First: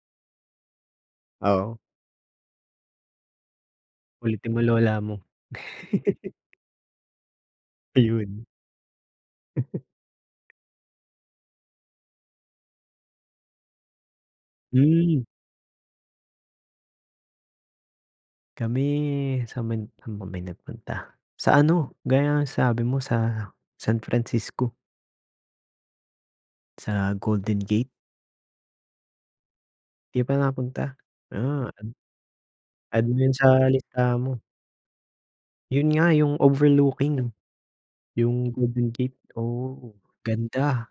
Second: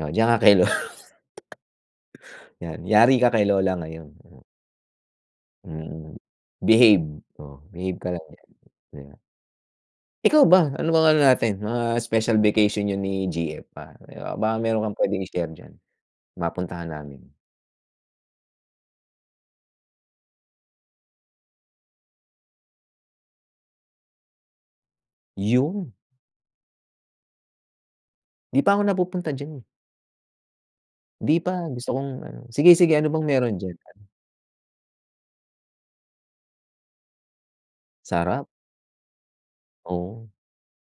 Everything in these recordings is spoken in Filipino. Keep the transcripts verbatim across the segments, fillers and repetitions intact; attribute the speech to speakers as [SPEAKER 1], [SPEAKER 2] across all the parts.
[SPEAKER 1] Oh diyan ka kay lo
[SPEAKER 2] Oo.
[SPEAKER 1] Yan, yari ka kay lola ngayon.
[SPEAKER 2] Kulitin mo lola mo.
[SPEAKER 1] Mm, behave, oh, behave ka lang
[SPEAKER 2] Ayun.
[SPEAKER 1] diyan di ba. Ikaw ba? Ano bang ano natin mga special vacation niyo ni G-F, ah, baka meron kang
[SPEAKER 2] Hmm.
[SPEAKER 1] pwedeng i-share diyan. Mapuntahan namin.
[SPEAKER 2] Kami, san banda ba kami nagpunta, sa ano gaya ng sabi mo sa San Francisco.
[SPEAKER 1] Yun.
[SPEAKER 2] Sa Golden Gate.
[SPEAKER 1] Di pa ako napupunta diyan eh.
[SPEAKER 2] Di ka pa nakapunta,
[SPEAKER 1] Di
[SPEAKER 2] ah,
[SPEAKER 1] pa
[SPEAKER 2] an
[SPEAKER 1] gusto kong ano, sige-sige
[SPEAKER 2] add
[SPEAKER 1] ano
[SPEAKER 2] mo
[SPEAKER 1] bang
[SPEAKER 2] na yun sa
[SPEAKER 1] meron diyan?
[SPEAKER 2] listahan mo. Yun nga yung overlooking no,
[SPEAKER 1] Sarap.
[SPEAKER 2] yung Golden Gate, oo
[SPEAKER 1] Oo.
[SPEAKER 2] ganda!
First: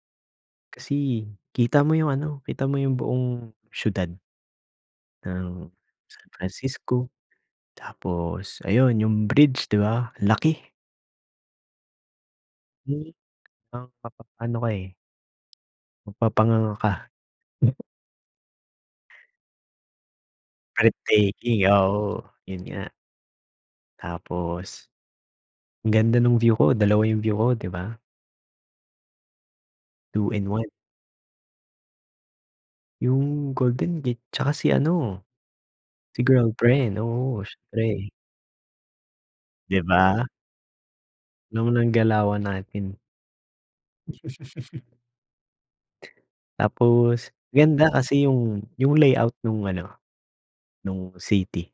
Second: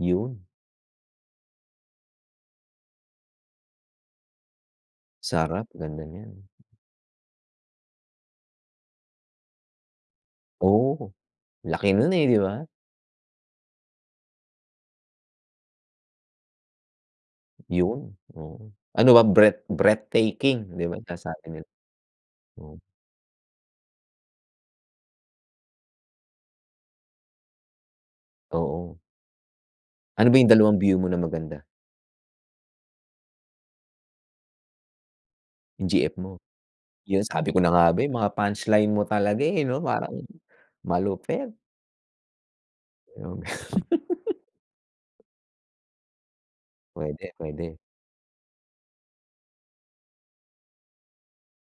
[SPEAKER 1] Yun.
[SPEAKER 2] Kasi kita mo yung ano kita mo yung buong siyudad,
[SPEAKER 1] Sarap,
[SPEAKER 2] ng
[SPEAKER 1] ganda
[SPEAKER 2] San
[SPEAKER 1] diyan.
[SPEAKER 2] Francisco, tapos ayun yung bridge di ba ang laki.
[SPEAKER 1] Oo laki nun, eh, di ba?
[SPEAKER 2] Hmm, ng mapapa-ano ka eh. Mapapanganga ka.
[SPEAKER 1] Yun, oo, ano ba breath breathtaking di ba na sabi nila.
[SPEAKER 2] Breathtaking, oo, yun
[SPEAKER 1] Oo.
[SPEAKER 2] nga. Tapos, ganda nung view ko dalawa yung view ko di ba?
[SPEAKER 1] Oo. Ano
[SPEAKER 2] two
[SPEAKER 1] ba yung
[SPEAKER 2] in one.
[SPEAKER 1] dalawang view mo na maganda?
[SPEAKER 2] Yung Golden Gate tsaka si ano.
[SPEAKER 1] Yung G-F
[SPEAKER 2] Si
[SPEAKER 1] mo,
[SPEAKER 2] girlfriend,
[SPEAKER 1] yun
[SPEAKER 2] oo
[SPEAKER 1] sabi ko na nga ba,
[SPEAKER 2] syempre.
[SPEAKER 1] eh, mga punchline mo talaga, eh, no
[SPEAKER 2] Di
[SPEAKER 1] parang,
[SPEAKER 2] ba?
[SPEAKER 1] malupit.
[SPEAKER 2] Nung ng galawan natin.
[SPEAKER 1] Yun. Puwede,
[SPEAKER 2] Tapos
[SPEAKER 1] puwede.
[SPEAKER 2] ganda kasi yung, yung layout nung ano, nung city.